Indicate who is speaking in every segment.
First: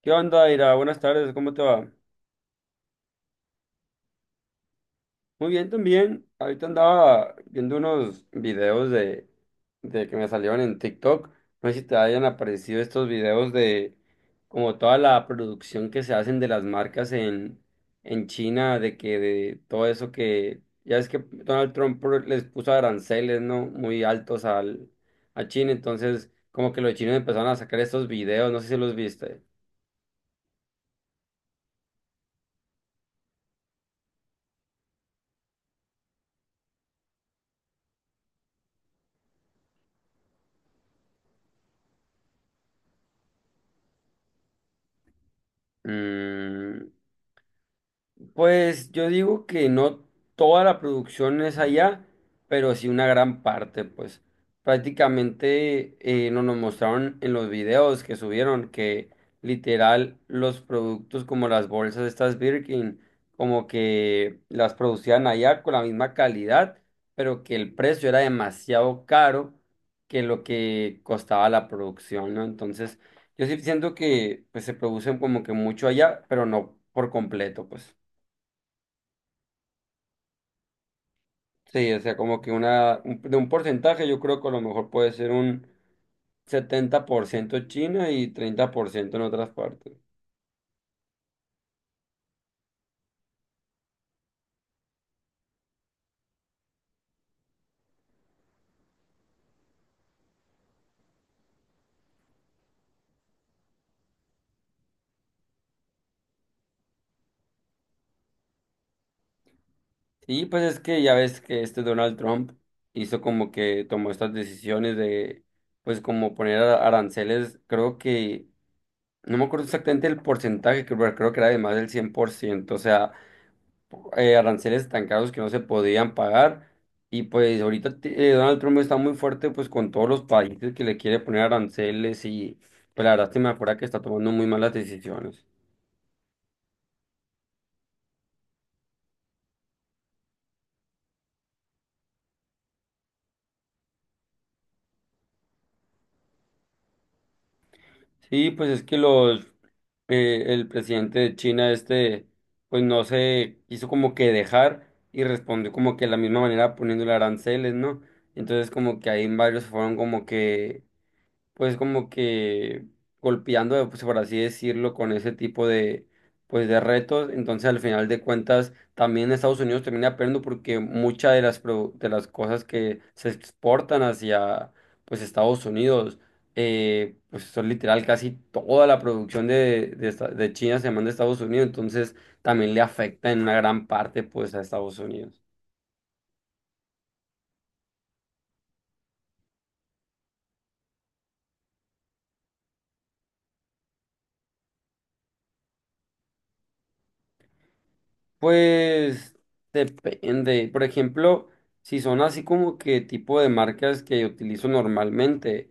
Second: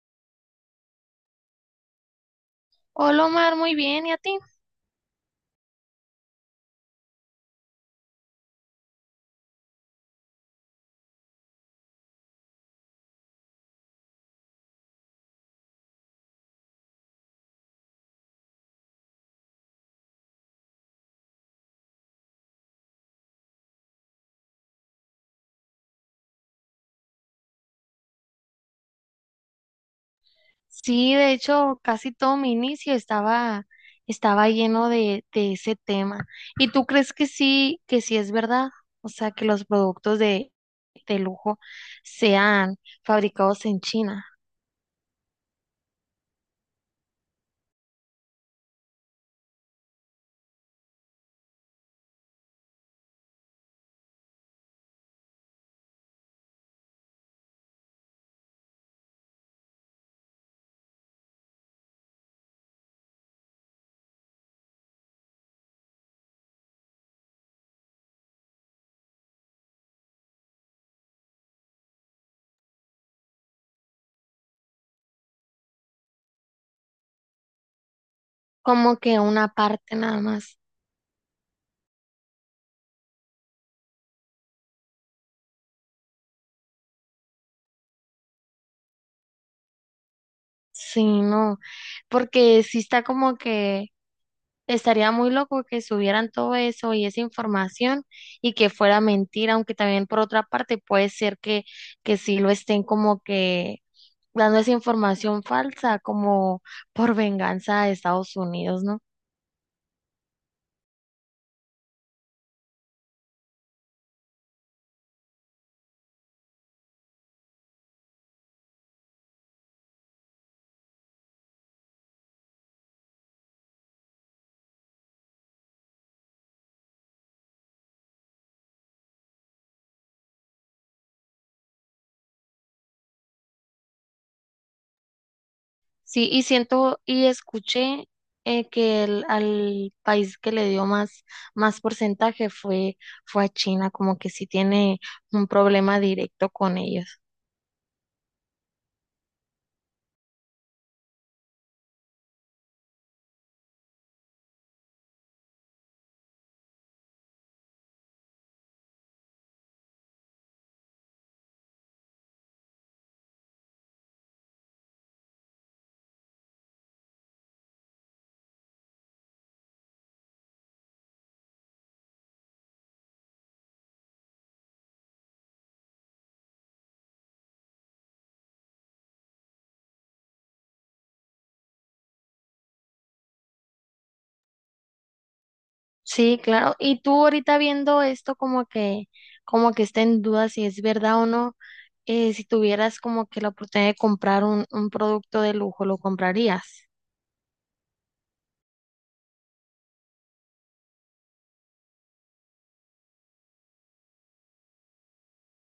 Speaker 1: ¿Qué onda, Ira? Buenas tardes, ¿cómo te va?
Speaker 2: Hola Omar, muy bien, ¿y a ti?
Speaker 1: Muy bien también. Ahorita andaba viendo unos videos de que me salieron en TikTok. No sé si te hayan aparecido estos videos de como toda la producción que se hacen de las marcas en China, de que de todo eso que ya es que Donald Trump les puso aranceles, ¿no? Muy altos a China. Entonces como que los chinos empezaron a sacar estos videos, no sé si los viste.
Speaker 2: Sí, de hecho, casi todo mi inicio estaba lleno de ese tema. ¿Y tú crees que sí es verdad? O sea, que los productos de lujo sean fabricados en China,
Speaker 1: Mm. Pues yo digo que no toda la producción es allá, pero sí una gran parte. Pues prácticamente no nos mostraron en los videos que subieron que literal los productos como las bolsas estas Birkin, como que las producían allá con la misma calidad, pero que el precio era demasiado caro que lo que costaba la producción, ¿no? Entonces yo sí siento que pues se producen como que mucho allá, pero no por completo, pues.
Speaker 2: como que una parte nada más.
Speaker 1: Sí, o sea, como que de un porcentaje, yo creo que a lo mejor puede ser un 70% China y 30% en otras partes.
Speaker 2: Sí, no, porque sí está como que estaría muy loco que subieran todo eso y esa información y que fuera mentira, aunque también por otra parte puede ser que sí lo estén como que dando esa información falsa como por venganza de Estados Unidos, ¿no?
Speaker 1: Y pues es que ya ves que este Donald Trump hizo como que tomó estas decisiones pues como poner aranceles. Creo que, no me acuerdo exactamente el porcentaje, creo, pero creo que era de más del 100%. O sea, aranceles tan caros que no se podían pagar. Y pues ahorita Donald Trump está muy fuerte pues con todos los países que le quiere poner aranceles, y pues la verdad se me acuerda que está tomando muy malas decisiones.
Speaker 2: Sí, y siento y escuché que al país que le dio más porcentaje fue a China, como que sí tiene un problema directo con ellos.
Speaker 1: Sí, pues es que los el presidente de China este pues no se hizo como que dejar y respondió como que de la misma manera poniéndole aranceles, ¿no? Entonces como que ahí varios fueron como que pues como que golpeando, pues por así decirlo, con ese tipo de, pues de retos. Entonces, al final de cuentas, también Estados Unidos termina perdiendo porque muchas de de las cosas que se exportan hacia, pues, Estados Unidos, pues son literal casi toda la producción de China se manda a Estados Unidos. Entonces, también le afecta en una gran parte, pues, a Estados Unidos.
Speaker 2: Sí, claro. Y tú ahorita viendo esto como que está en duda si es verdad o no, si tuvieras como que la oportunidad de comprar un producto de lujo, ¿lo comprarías?
Speaker 1: Pues depende. Por ejemplo, si son así como que tipo de marcas que utilizo normalmente,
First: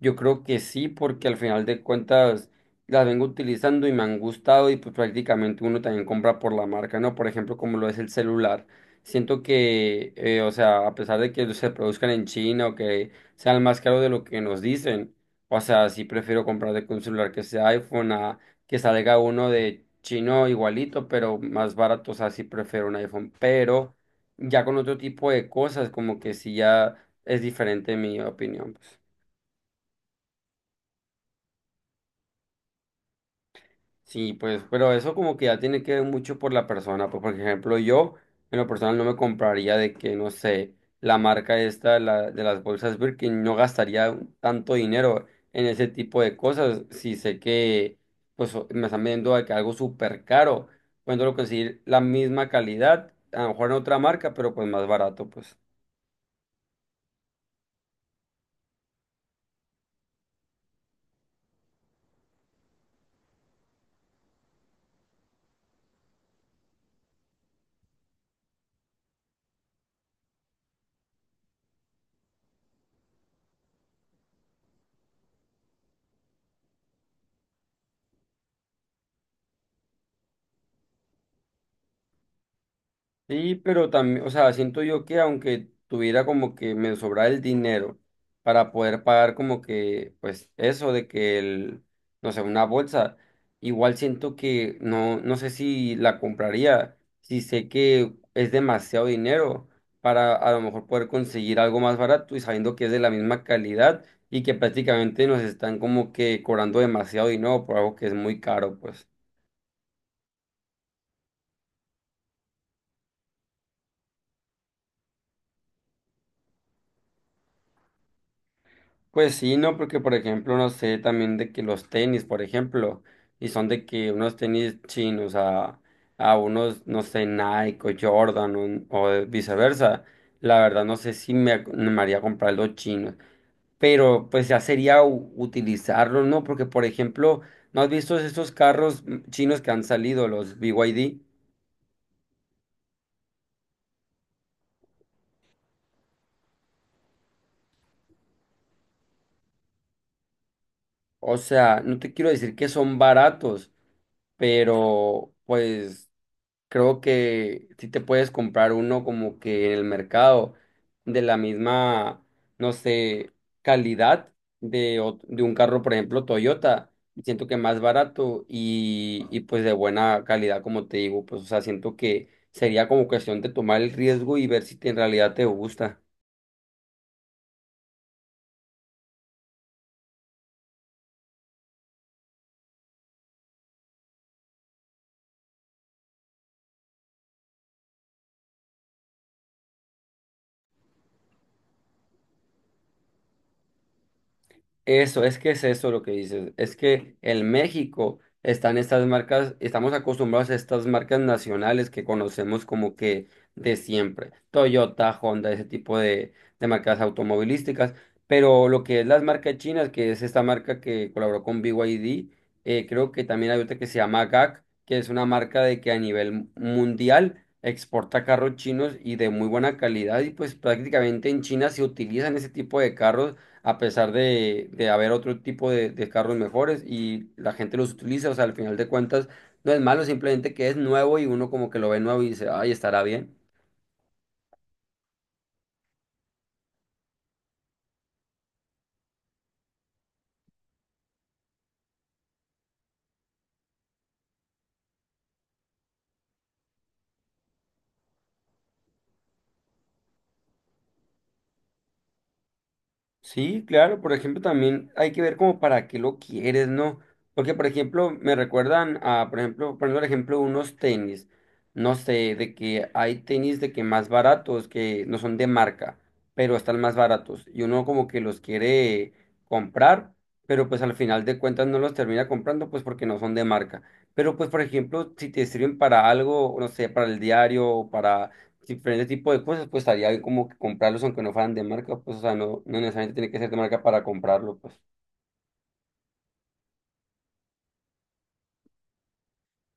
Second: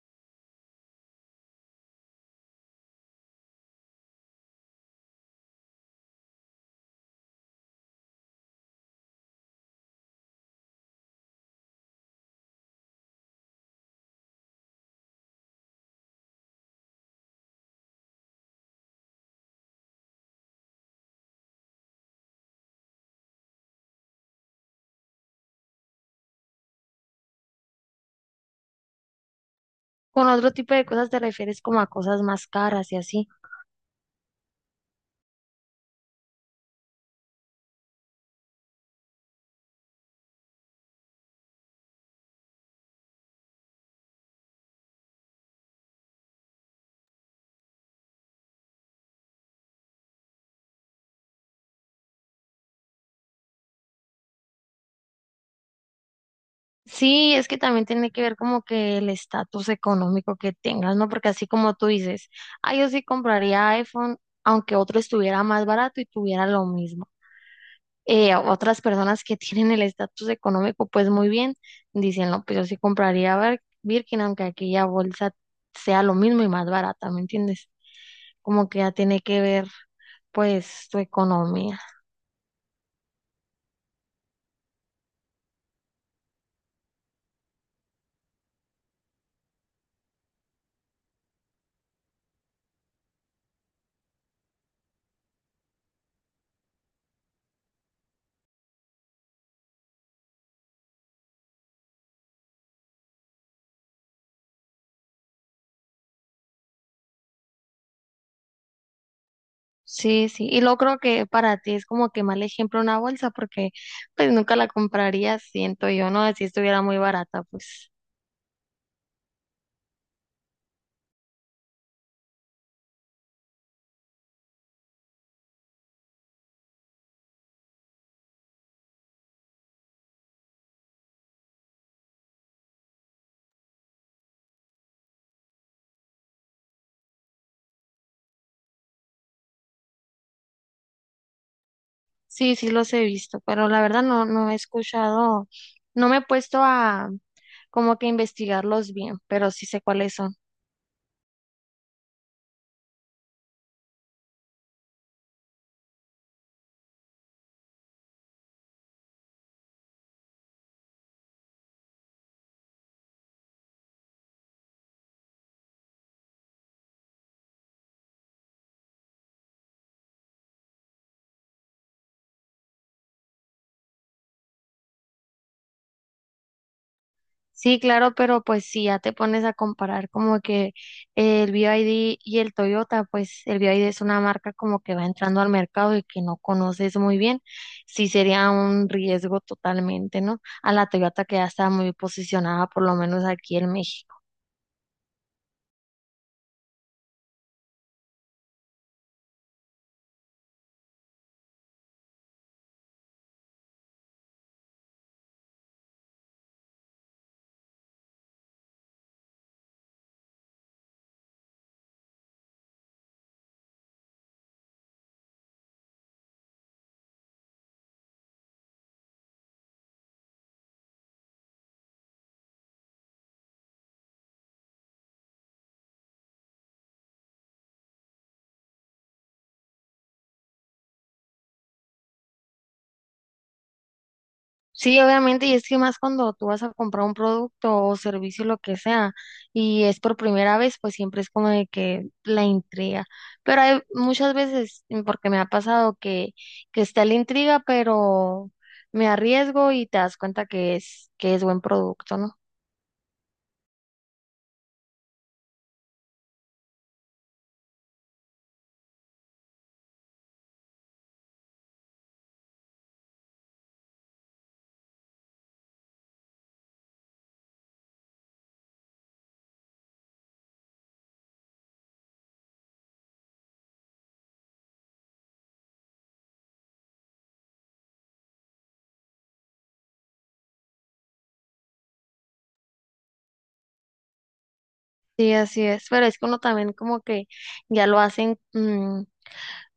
Speaker 1: yo creo que sí, porque al final de cuentas las vengo utilizando y me han gustado, y pues prácticamente uno también compra por la marca, ¿no? Por ejemplo, como lo es el celular. Siento que, o sea, a pesar de que se produzcan en China o que sean más caros de lo que nos dicen, o sea, sí prefiero comprar de que un celular que sea iPhone que salga uno de chino igualito, pero más barato. O sea, sí prefiero un iPhone, pero ya con otro tipo de cosas, como que sí ya es diferente mi opinión, pues.
Speaker 2: Con otro tipo de cosas te refieres como a cosas más caras y así.
Speaker 1: Sí, pues, pero eso como que ya tiene que ver mucho por la persona. Pues, por ejemplo, yo en lo personal no me compraría de que, no sé, la marca esta de las bolsas Birkin, no gastaría tanto dinero en ese tipo de cosas si sé que pues me están vendiendo de que algo súper caro. Puedo conseguir la misma calidad, a lo mejor en otra marca, pero pues más barato, pues.
Speaker 2: Sí, es que también tiene que ver como que el estatus económico que tengas, ¿no? Porque así como tú dices, ah, yo sí compraría iPhone, aunque otro estuviera más barato y tuviera lo mismo. Otras personas que tienen el estatus económico, pues muy bien, dicen, no, pues yo sí compraría Birkin, aunque aquella bolsa sea lo mismo y más barata, ¿me entiendes? Como que ya tiene que ver, pues, tu economía.
Speaker 1: Sí, pero también, o sea, siento yo que aunque tuviera como que me sobra el dinero para poder pagar como que, pues eso de que el, no sé, una bolsa, igual siento que no, no sé si la compraría, si sé que es demasiado dinero para a lo mejor poder conseguir algo más barato y sabiendo que es de la misma calidad y que prácticamente nos están como que cobrando demasiado dinero por algo que es muy caro, pues.
Speaker 2: Sí, sí, y lo creo que para ti es como que mal ejemplo una bolsa, porque pues nunca la compraría, siento yo, ¿no? Si estuviera muy barata, pues.
Speaker 1: Pues sí, no, porque por ejemplo, no sé también de que los tenis, por ejemplo, y son de que unos tenis chinos a unos, no sé, Nike o Jordan o viceversa, la verdad no sé si me haría comprar los chinos, pero pues ya sería utilizarlos, ¿no? Porque por ejemplo, ¿no has visto esos carros chinos que han salido, los BYD?
Speaker 2: Sí, sí los he visto, pero la verdad no, no he escuchado, no me he puesto a como que investigarlos bien, pero sí sé cuáles son.
Speaker 1: O sea, no te quiero decir que son baratos, pero pues creo que sí te puedes comprar uno como que en el mercado de la misma, no sé, calidad de un carro, por ejemplo, Toyota. Siento que más barato y pues de buena calidad, como te digo, pues o sea, siento que sería como cuestión de tomar el riesgo y ver si en realidad te gusta.
Speaker 2: Sí, claro, pero pues si ya te pones a comparar como que el BYD y D y el Toyota, pues el BYD es una marca como que va entrando al mercado y que no conoces muy bien, sí sería un riesgo totalmente, ¿no? A la Toyota que ya está muy posicionada, por lo menos aquí en México.
Speaker 1: Eso, es que es eso lo que dices. Es que en México están estas marcas, estamos acostumbrados a estas marcas nacionales que conocemos como que de siempre. Toyota, Honda, ese tipo de marcas automovilísticas. Pero lo que es las marcas chinas, que es esta marca que colaboró con BYD, creo que también hay otra que se llama GAC, que es una marca de que a nivel mundial exporta carros chinos y de muy buena calidad. Y pues prácticamente en China se utilizan ese tipo de carros a pesar de haber otro tipo de carros mejores y la gente los utiliza, o sea, al final de cuentas no es malo, simplemente que es nuevo y uno como que lo ve nuevo y dice, ay, estará bien.
Speaker 2: Sí, obviamente, y es que más cuando tú vas a comprar un producto o servicio, lo que sea, y es por primera vez, pues siempre es como de que la intriga. Pero hay muchas veces, porque me ha pasado que está la intriga, pero me arriesgo y te das cuenta que es buen producto, ¿no?
Speaker 1: Sí, claro, por ejemplo, también hay que ver como para qué lo quieres, ¿no? Porque, por ejemplo, me recuerdan a, por ejemplo, poniendo el ejemplo, unos tenis, no sé, de que hay tenis de que más baratos, que no son de marca, pero están más baratos, y uno como que los quiere comprar, pero pues al final de cuentas no los termina comprando, pues porque no son de marca. Pero pues, por ejemplo, si te sirven para algo, no sé, para el diario o para diferentes tipos de cosas, pues estaría bien como que comprarlos aunque no fueran de marca, pues o sea, no, no necesariamente tiene que ser de marca para comprarlo, pues.
Speaker 2: Sí, así es. Pero es que uno también como que ya lo hacen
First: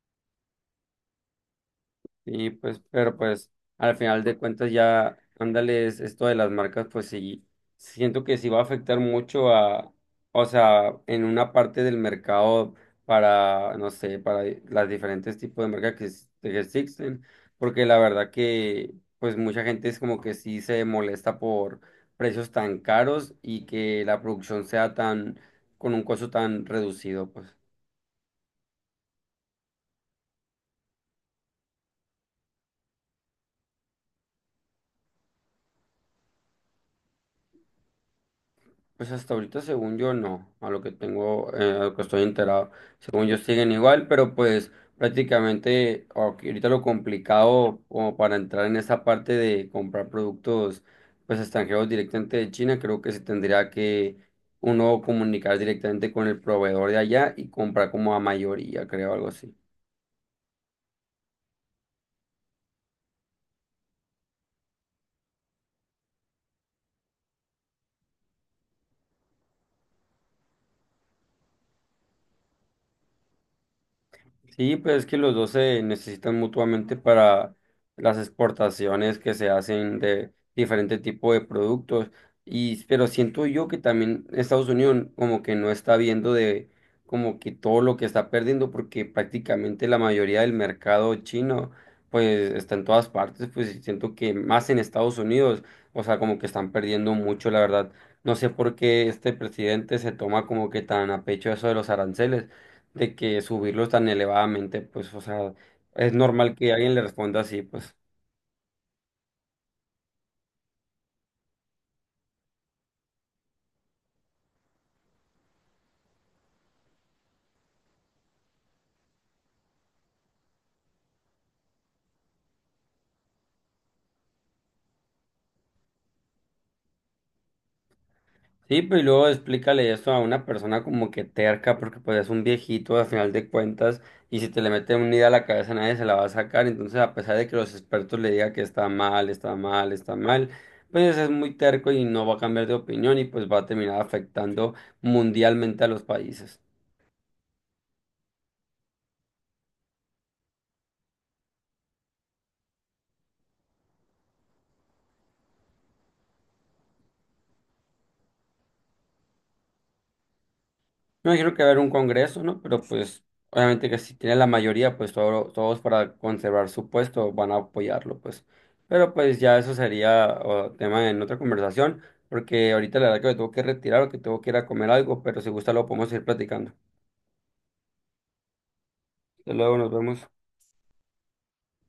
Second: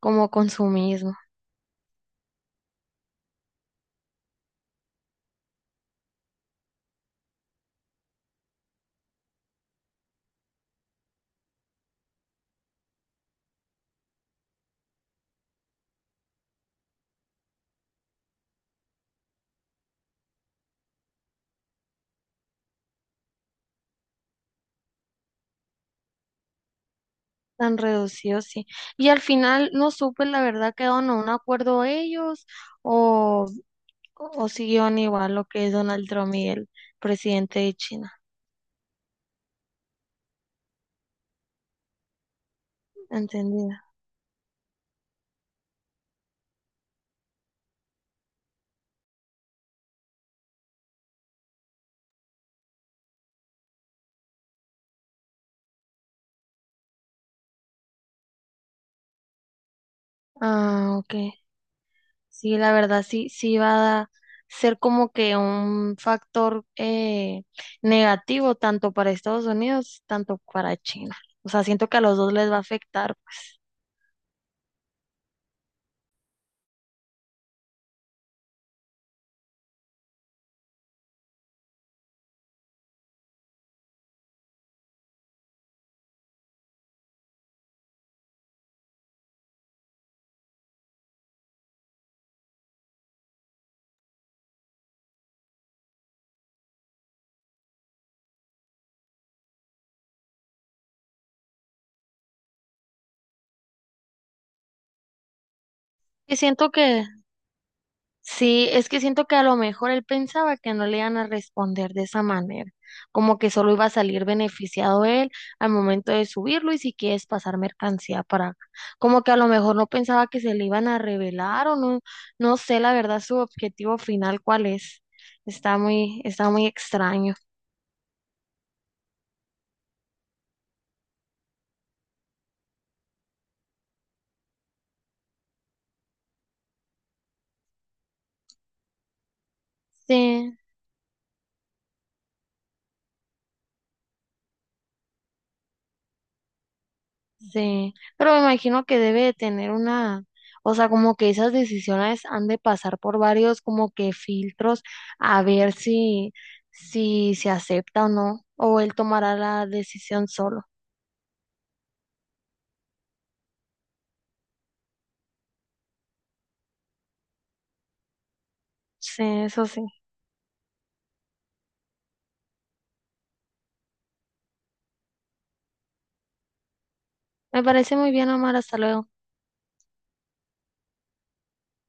Speaker 2: como consumismo.
Speaker 1: Y pues, pero pues al final de cuentas ya, ándales, esto de las marcas, pues sí, siento que sí va a afectar mucho a, o sea, en una parte del mercado para, no sé, para las diferentes tipos de marcas que, que existen, porque la verdad que, pues mucha gente es como que sí se molesta por precios tan caros y que la producción sea tan, con un costo tan reducido, pues.
Speaker 2: Tan reducido, sí. Y al final no supe, la verdad, quedaron a un acuerdo ellos o siguieron igual lo que es Donald Trump y el presidente de China.
Speaker 1: Pues hasta ahorita, según yo, no, a lo que tengo, a lo que estoy enterado, según yo siguen
Speaker 2: Entendida.
Speaker 1: igual, pero pues prácticamente ok, ahorita lo complicado como para entrar en esa parte de comprar productos pues extranjeros directamente de China, creo que se tendría que uno comunicar directamente con el proveedor de allá y comprar como a mayoría, creo, algo así.
Speaker 2: Ah, ok. Sí, la verdad sí, sí va a ser como que un factor negativo tanto para Estados Unidos, tanto para China. O sea, siento que a los dos les va a afectar, pues.
Speaker 1: Sí, pues es que los dos se necesitan mutuamente para las exportaciones que se hacen de diferente tipo de productos. Y, pero siento yo que también Estados Unidos como que no está viendo de como que todo lo que está perdiendo, porque prácticamente la mayoría del mercado chino pues está en todas partes, pues y siento que más en Estados Unidos, o sea, como que están perdiendo mucho, la verdad. No sé por qué este presidente se toma como que tan a pecho eso de los aranceles de que subirlos tan elevadamente, pues, o sea, es
Speaker 2: Y
Speaker 1: normal
Speaker 2: siento
Speaker 1: que alguien le
Speaker 2: que
Speaker 1: responda así, pues.
Speaker 2: Sí, es que siento que a lo mejor él pensaba que no le iban a responder de esa manera, como que solo iba a salir beneficiado él al momento de subirlo y si quieres pasar mercancía para acá, como que a lo mejor no pensaba que se le iban a revelar o no, no sé la verdad su objetivo final cuál es, está muy extraño.
Speaker 1: Sí, pero y luego explícale eso a una persona como que terca, porque pues es un viejito al final de cuentas, y si te le mete una idea a la cabeza nadie se la va a sacar, entonces a pesar de que los expertos le digan que está mal, está mal, está mal,
Speaker 2: Sí.
Speaker 1: pues es muy terco y no va a cambiar de opinión y pues va a terminar afectando mundialmente a los países.
Speaker 2: Sí, pero me imagino que debe de tener una, o sea, como que esas decisiones han de pasar por varios como que filtros a ver si se acepta o no, o él tomará la decisión solo.
Speaker 1: Me imagino que va a haber un congreso, ¿no? Pero pues obviamente que si tiene la mayoría, pues todos para conservar su puesto van a apoyarlo, pues. Pero
Speaker 2: Sí,
Speaker 1: pues ya
Speaker 2: eso
Speaker 1: eso
Speaker 2: sí.
Speaker 1: sería tema en otra conversación, porque ahorita la verdad que me tengo que retirar o que tengo que ir a comer algo, pero si gusta lo podemos ir platicando.
Speaker 2: Me parece muy bien, Omar, hasta luego.
Speaker 1: Hasta luego, nos vemos.